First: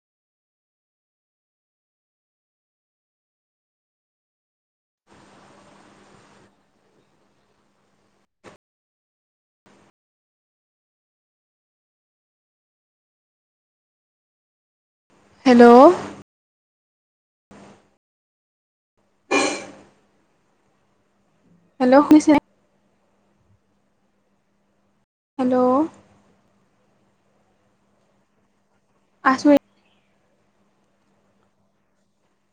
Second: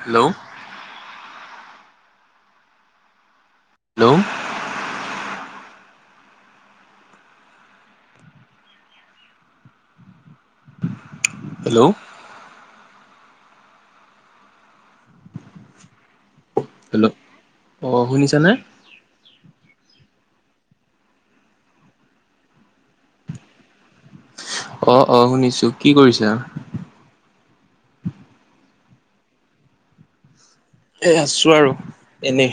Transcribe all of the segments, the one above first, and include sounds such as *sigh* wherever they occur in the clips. Hello hello hello hello hello অ শুনিছানে hello শুনিছেনে অ অ হেল্ল' শুনিছো কি কৰিছা আছো এ এ আছো আৰু এনে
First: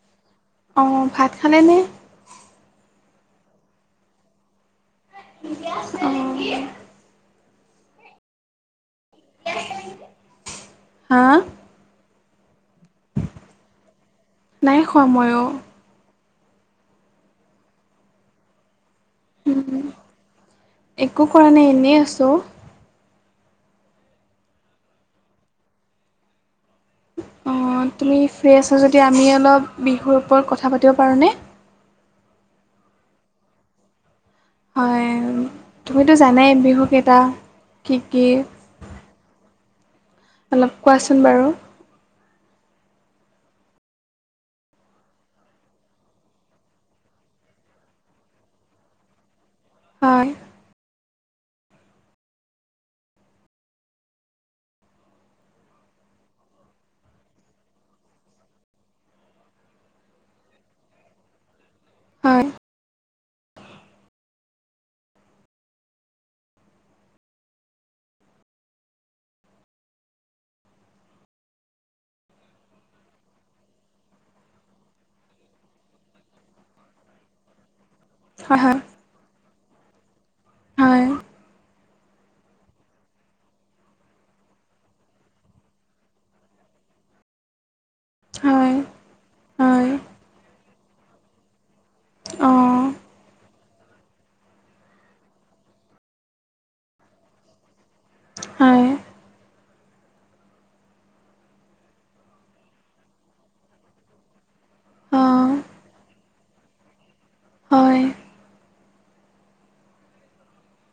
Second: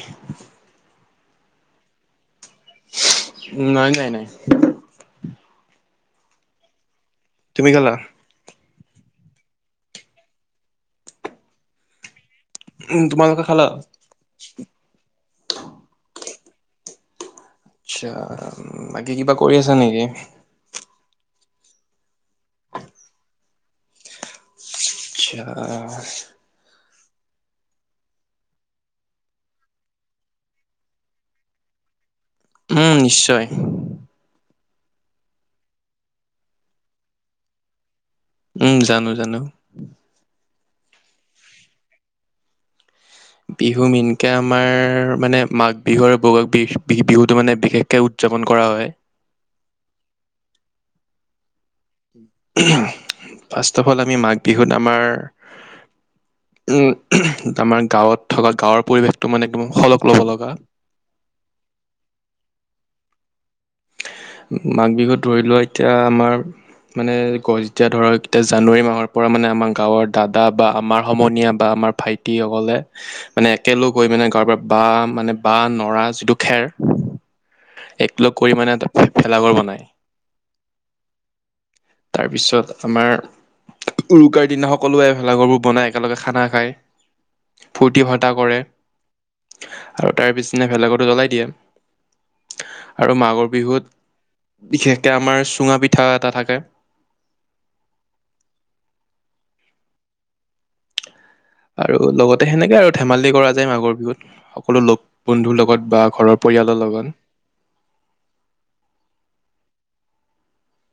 অ ভাত খালেনে উ নাই নাই নাই ঠিকে আছে নেকি অ তুমি খালা হা উম তোমালোকে খালা এ সময়ো আচ্ছা বাকী কিবা কৰি আছা নিকি একো কৰা নাই এনে আছোঁ আচ্ছা অঁ তুমি ফ্ৰি আছা যদি আমি অলপ বিহুৰ ওপৰত কথা পাতিব পাৰোঁনে উম নিশ্চয় হয় তুমিতো জানাই বিহু কেইটা কি কি উম জানো জানো অলপ কোৱাচোন বাৰু বিহু মেইনকে আমাৰ মানে মাঘ বিহু আৰু বহাগ বিহ বিহুটো মানে বিশেষকে উ উদযাপন কৰা হয় হয় ফাষ্ট ত হল আমি মাঘ বিহুত আমাৰ আমাৰ গাঁৱত থকা গাঁৱৰ পৰিৱেশটো মানে একদম শলগ ল'ব লগা হয় মাঘ বিহুত ধৰি লোৱা এতিয়া আমাৰ মানে গৈ যেতিয়া ধৰা যেতিয়া জানুৱাৰী মাহৰ পৰা মানে আমাৰ গাঁৱৰ দাদা বা আমাৰ সমনীয়া বা আমাৰ ভাইটিসকলে মানে একেলগ হৈ মানে গাঁৱৰ পা বাঁহ মানে বাঁহ নৰা যিটো খেৰ একলগ কৰি হয় মানে এটা ভে ভেলাঘৰ বনায় হয় তাৰপিছত আমাৰ উৰুকাৰ দিনা সকলোৱে ভেলাঘৰবোৰ বনায় একেলগে খানা খায় ফূুৰ্তি ফাৰ্টা কৰে হয় হয় হয় আৰু তাৰ পিছদিনা ভেলাঘৰটো জ্বলাই দিয়ে অঁ আৰু মাঘৰ বিহুত বিশেষকে আমাৰ চুঙা পিঠা এটা থাকে হয় আৰু লগতে সেনেকে আৰু ধেমালি কৰা যায় মাঘৰ বিহুত সকলো লগ অঁ বন্ধুৰ লগত বা ঘৰৰ পৰিয়ালৰ লগত হয়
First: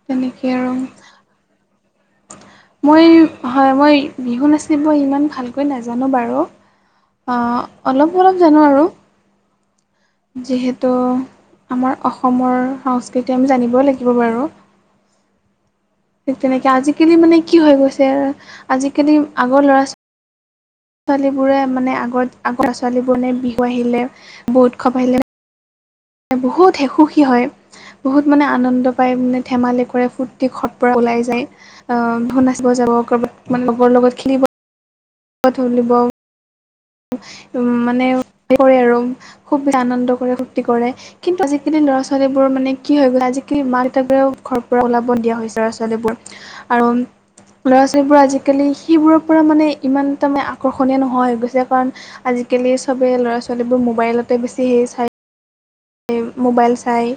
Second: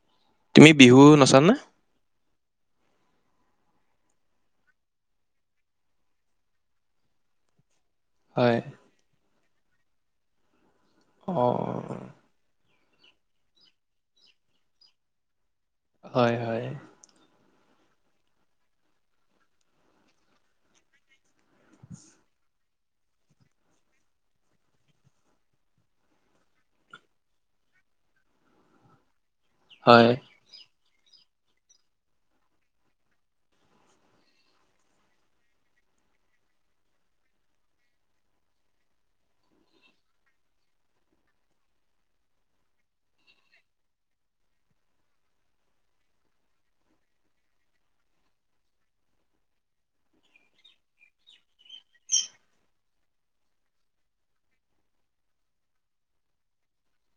তেনেকৈ তুমি আৰু বিহু নাচানে মই হয় মই বিহু নাচিব ইমান ভালকৈ নাজানো বাৰু অ অলপ অলপ হয় জানো আৰু যিহেতু অ আমাৰ অসমৰ সংস্কৃতি আমি জানিবই লাগিব বাৰু হয় হয় তেনেকে আজিকালি মানে কি হৈ গৈছে আজিকালি আগৰ ল'ৰা ছোৱালী বোৰে মানে আগত আগৰ ছোৱালী বোৰ নে বিহু আহিলে বহু উৎসৱ আহিলে বহুত হে সুখী হয় বহুত মানে আনন্দ পায় মানে ধেমালি হয় কৰে ফুৰ্ত ৰাতি ঘৰৰ পৰা ওলাই যায় অ বিহু নাচিব যাব কবাত মানে লগৰ লগত খেলিব বা থলিব উম মানে হেই কৰে আৰু খুব আনন্দ কৰে ফূৰ্তি কৰে কিন্তু আজিকালি ল'ৰা ছোৱালীবোৰ মানে কি হৈ গ'ল আজিকালি মা দেউতাকবোৰেও ঘৰৰ পৰা ওলাব নিদিয়া হৈছে ল'ৰা ছোৱালীবোৰ আৰুম ল'ৰা ছোৱালীবোৰ আজিকালি সেইবোৰৰ পৰা মানে ইমান তাৰমানে আকৰ্ষণীয় নোহোৱা হৈ গৈছে কাৰণ আজিকালি চবে ল'ৰা ছোৱালীবোৰ মোবাইলতে বেছি হেৰি চাই ম'বাইল চাই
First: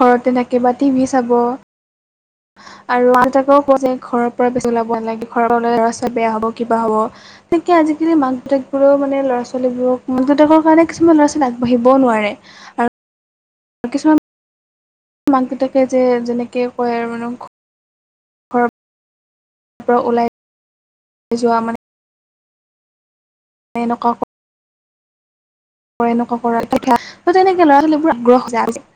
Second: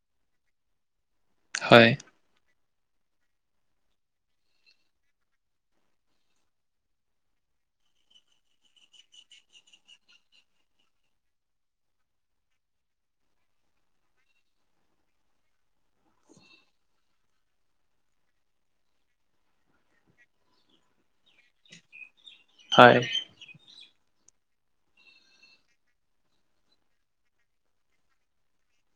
ঘৰতে থাকি বা টিভি চাব হয় আৰু মাক দেউতাকেও ক'ব যে ঘৰৰ পৰা বেছি ওলাব নালাগে ঘৰৰ লৰা ছোৱালী বেয়া হ'ব কিবা হ'ব বিশেষকে আজিকালি মাক দেউতাকৰো মানে ল'ৰা ছোৱালীবোৰক মাক দেউতাকৰ কাৰণে কিছুমান ল'ৰা ছোৱালী আগবাঢ়িবও নোৱাৰে। *inaudible* আৰু কিছুমান *unintelligible* কিছুমান মাক দেউতাকে যে যেনেকে কয় আৰু মানে ঘৰত পৰা ওলাই যোৱা মানে হয়। এনেকুৱা কৰে এনেকুৱা কৰে ত *unintelligible* তেনেকে ল'ৰা ছোৱালীবোৰ আগ্ৰহ যাৰ আছে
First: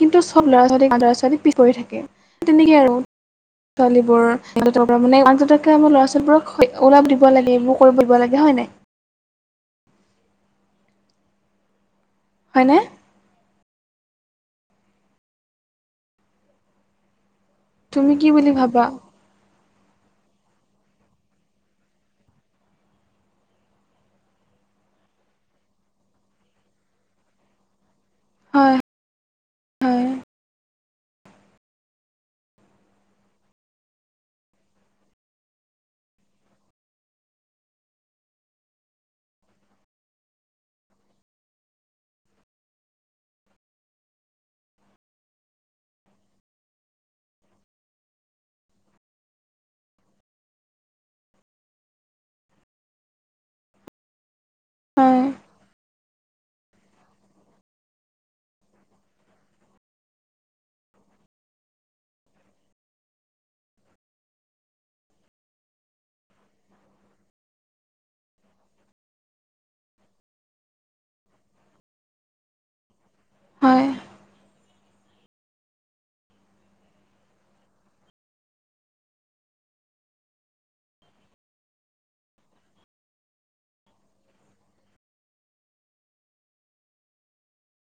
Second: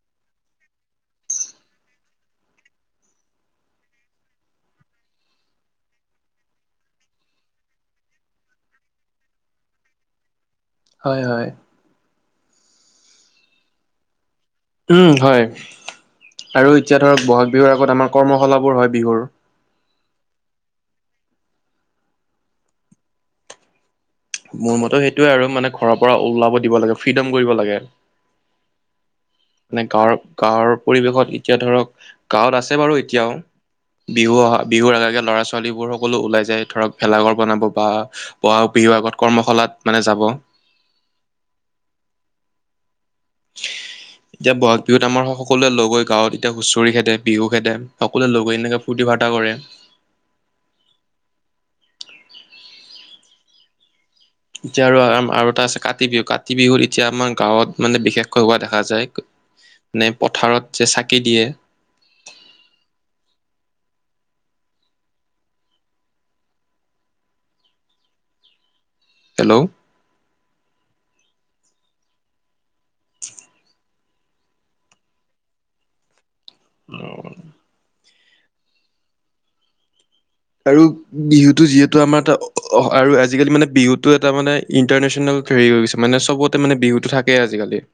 কিন্তু চব ল'ৰা ছোৱালী ল'ৰা ছোৱালী পিছ পৰি থাকে তেনেকেই আৰু। ছোৱালীবোৰ সিহঁত *unintelligible* মানে মাক দেউতাকে ল'ৰা ছোৱালীবোৰক ওলাব দিব লাগে এইবোৰ কৰিব দিব লাগে হয় নাই। হয়, হয়। হয়নে। উম হয় আৰু এতিয়া ধৰক ব'হাগ বিহুৰ আগত তুমি আমাৰ কি বুলি কৰ্মশালাবোৰ ভাবা হয় বিহুৰ। মোৰ মতে সেইটোৱে আৰু মানে ঘৰৰ পৰা ওলাব দিব লাগে ফ্ৰীডম কৰিব লাগে। হয়। মানে হয় গাঁৱৰ গাঁৱৰ পৰিৱেশত এতিয়া ধৰক গাঁৱত আছে বাৰু এতিয়াও বিহু অহা বিহুৰ আগে ল'ৰা ছোৱালীবোৰ সকলো ওলাই যায় ধৰক ভেলাঘৰ বনাব বা বহাগ বিহুৰ আগত কৰ্মশালাত মানে যাব। *unintelligible* এতিয়া ব'হাগ বিহুত আমাৰ সকলোৱে লগ হৈ গাঁৱত এতিয়া হুঁচৰি খেদে বিহু খেদে সকলোৱে লগ হৈ এনেকে ফূৰ্তি ফাৰ্তা কৰে। এতিয়া আৰু হয় আৰু এটা আছে কাতি বিহু কাতি বিহুত এতিয়া আমাৰ গাঁৱত মানে বিশেষকৈ হোৱা দেখা যায়। নে পথাৰত যে চাকি দিয়ে। হেল্ল'। হয়। অ'। আৰু বিহুটো যিহেতু আমাৰ এটা আৰু আজিকালি মানে বিহুটো এটা মানে ইণ্টাৰনেশ্যনেল হেৰি হৈ গৈছে মানে চবতে মানে বিহুটো থাকেই আজিকালি।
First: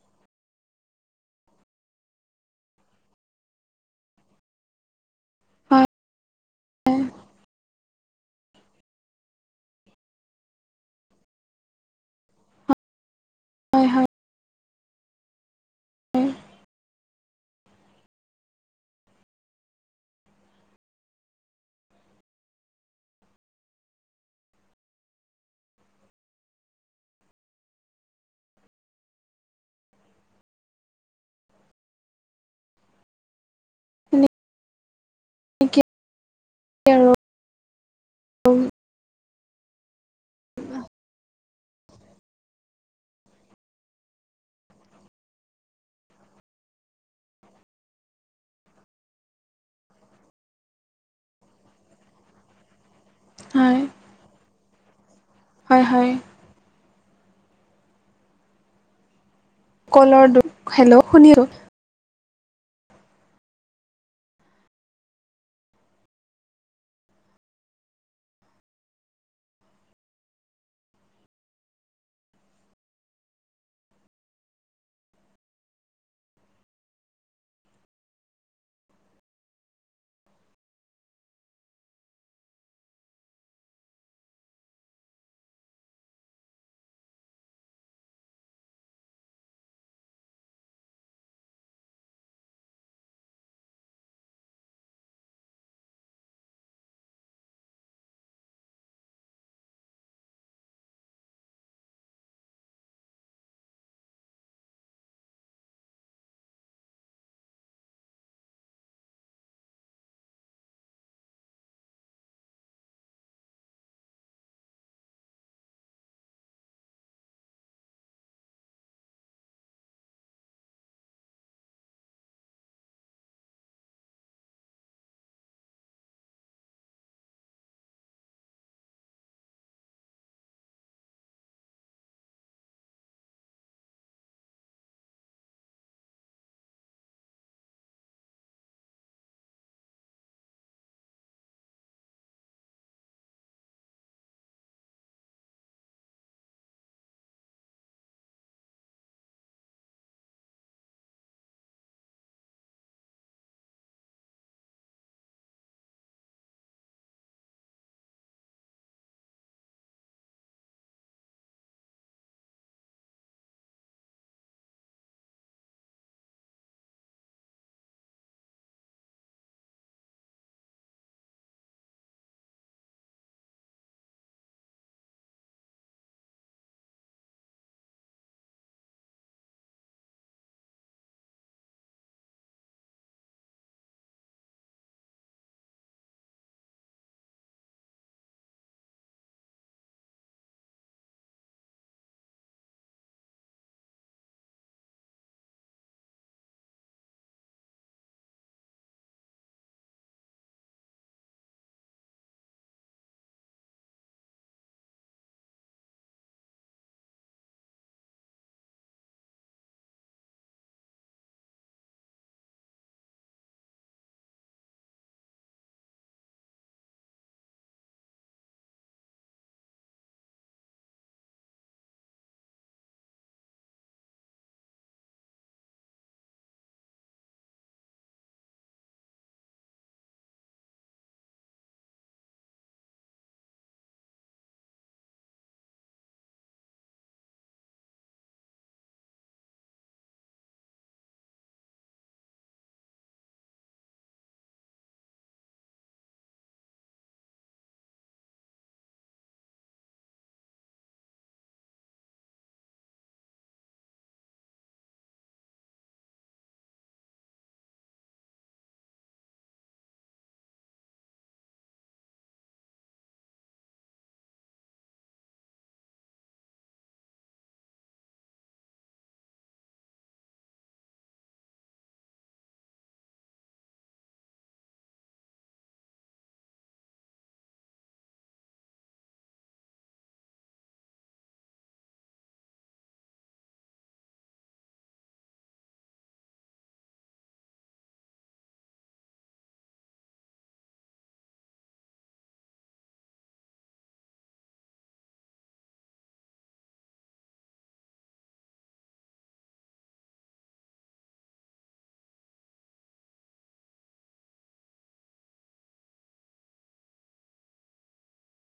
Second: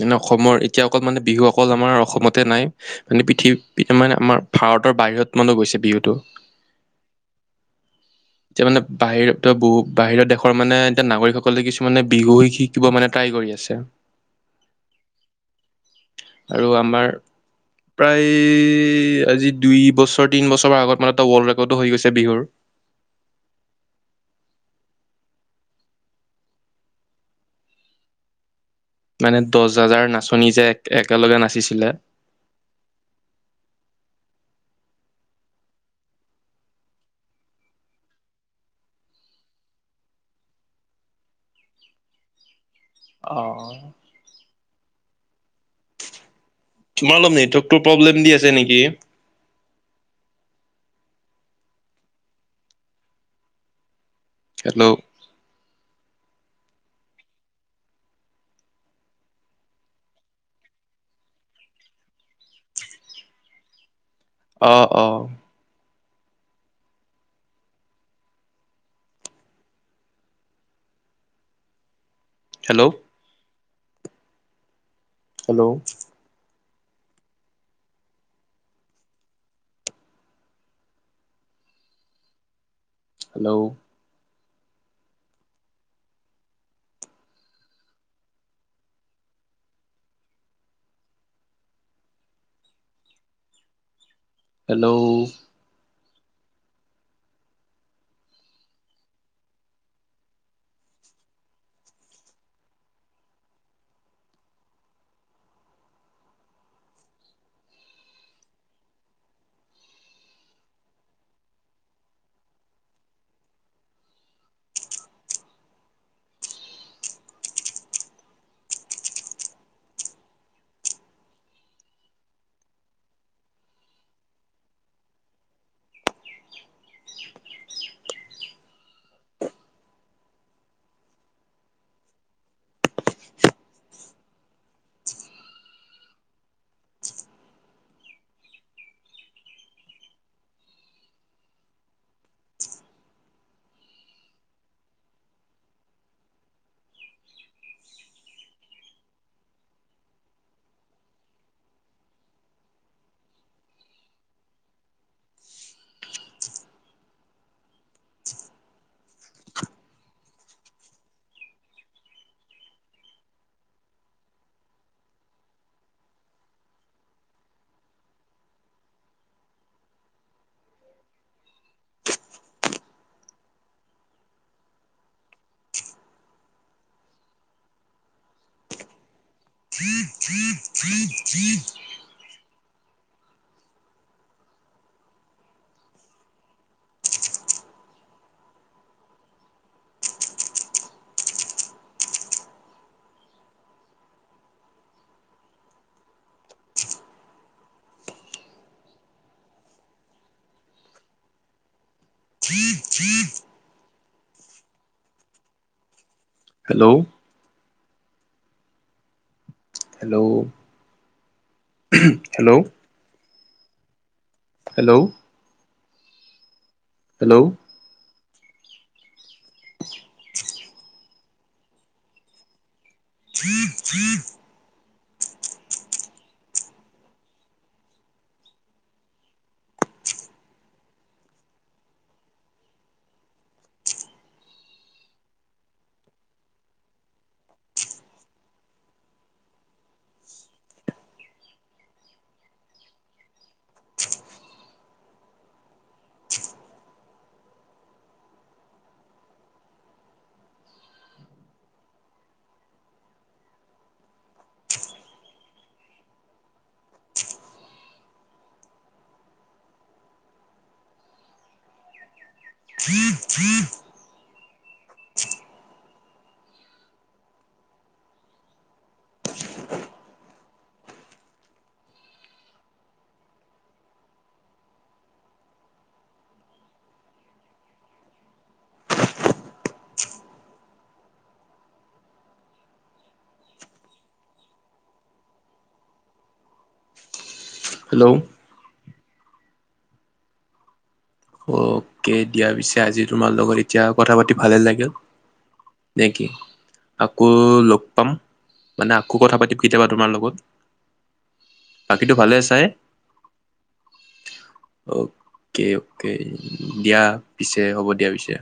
যেনে অসমৰ এতিয়া অকল মানে বিহু অকল আমাৰ অসমতে নাই। মানে পৃথিৱী মানে আমাৰ ভাৰতৰ বাহিৰত মানো গৈছে বিহুটো। *inaudible* হয় এতিয়া মানে বাহিৰত ত বহু বাহিৰৰ দেশৰ মানে এতিয়া নাগৰিকসকলে কিছুমানে বিহু শিকি শিকিব মানে ট্ৰাই কৰি আছে হয় হয় আৰু আমাৰ প্ৰায় আজি দুই বছৰ তিন বছৰ ৰ আগত মানে এটা ৱল্ড ৰেকৰ্ডো হৈ গৈছে বিহুৰ। মানে দহ হাজাৰ নাচনী যে এক একেলগে নাচিছিলে ে *unintelligible* আৰু অ'। তোমাৰ অলপ নেটৱৰ্কটো প্ৰব্লেম দি আছে নেকি। হয়। হেল্ল'। হয়, হয়। কলৰ দোষ হেল্ল' শুনি *unintelligible* অ অ hello hello hello hello *unintelligible* hello hello hello hello hello *inaudible* *unintelligible* *unintelligible* hello okay দিয়া পিছে আজি তোমাৰ লগত এতিয়া কথা পাতি ভালে লাগিল নেকি আকৌ লগ পাম মানে আকৌ কথা পাতিম কেতিয়াবা তোমাৰ লগত বাকীটো ভালে আছাই অ'কে তেই দিয়া পিছে হ'ব দিয়া পিছে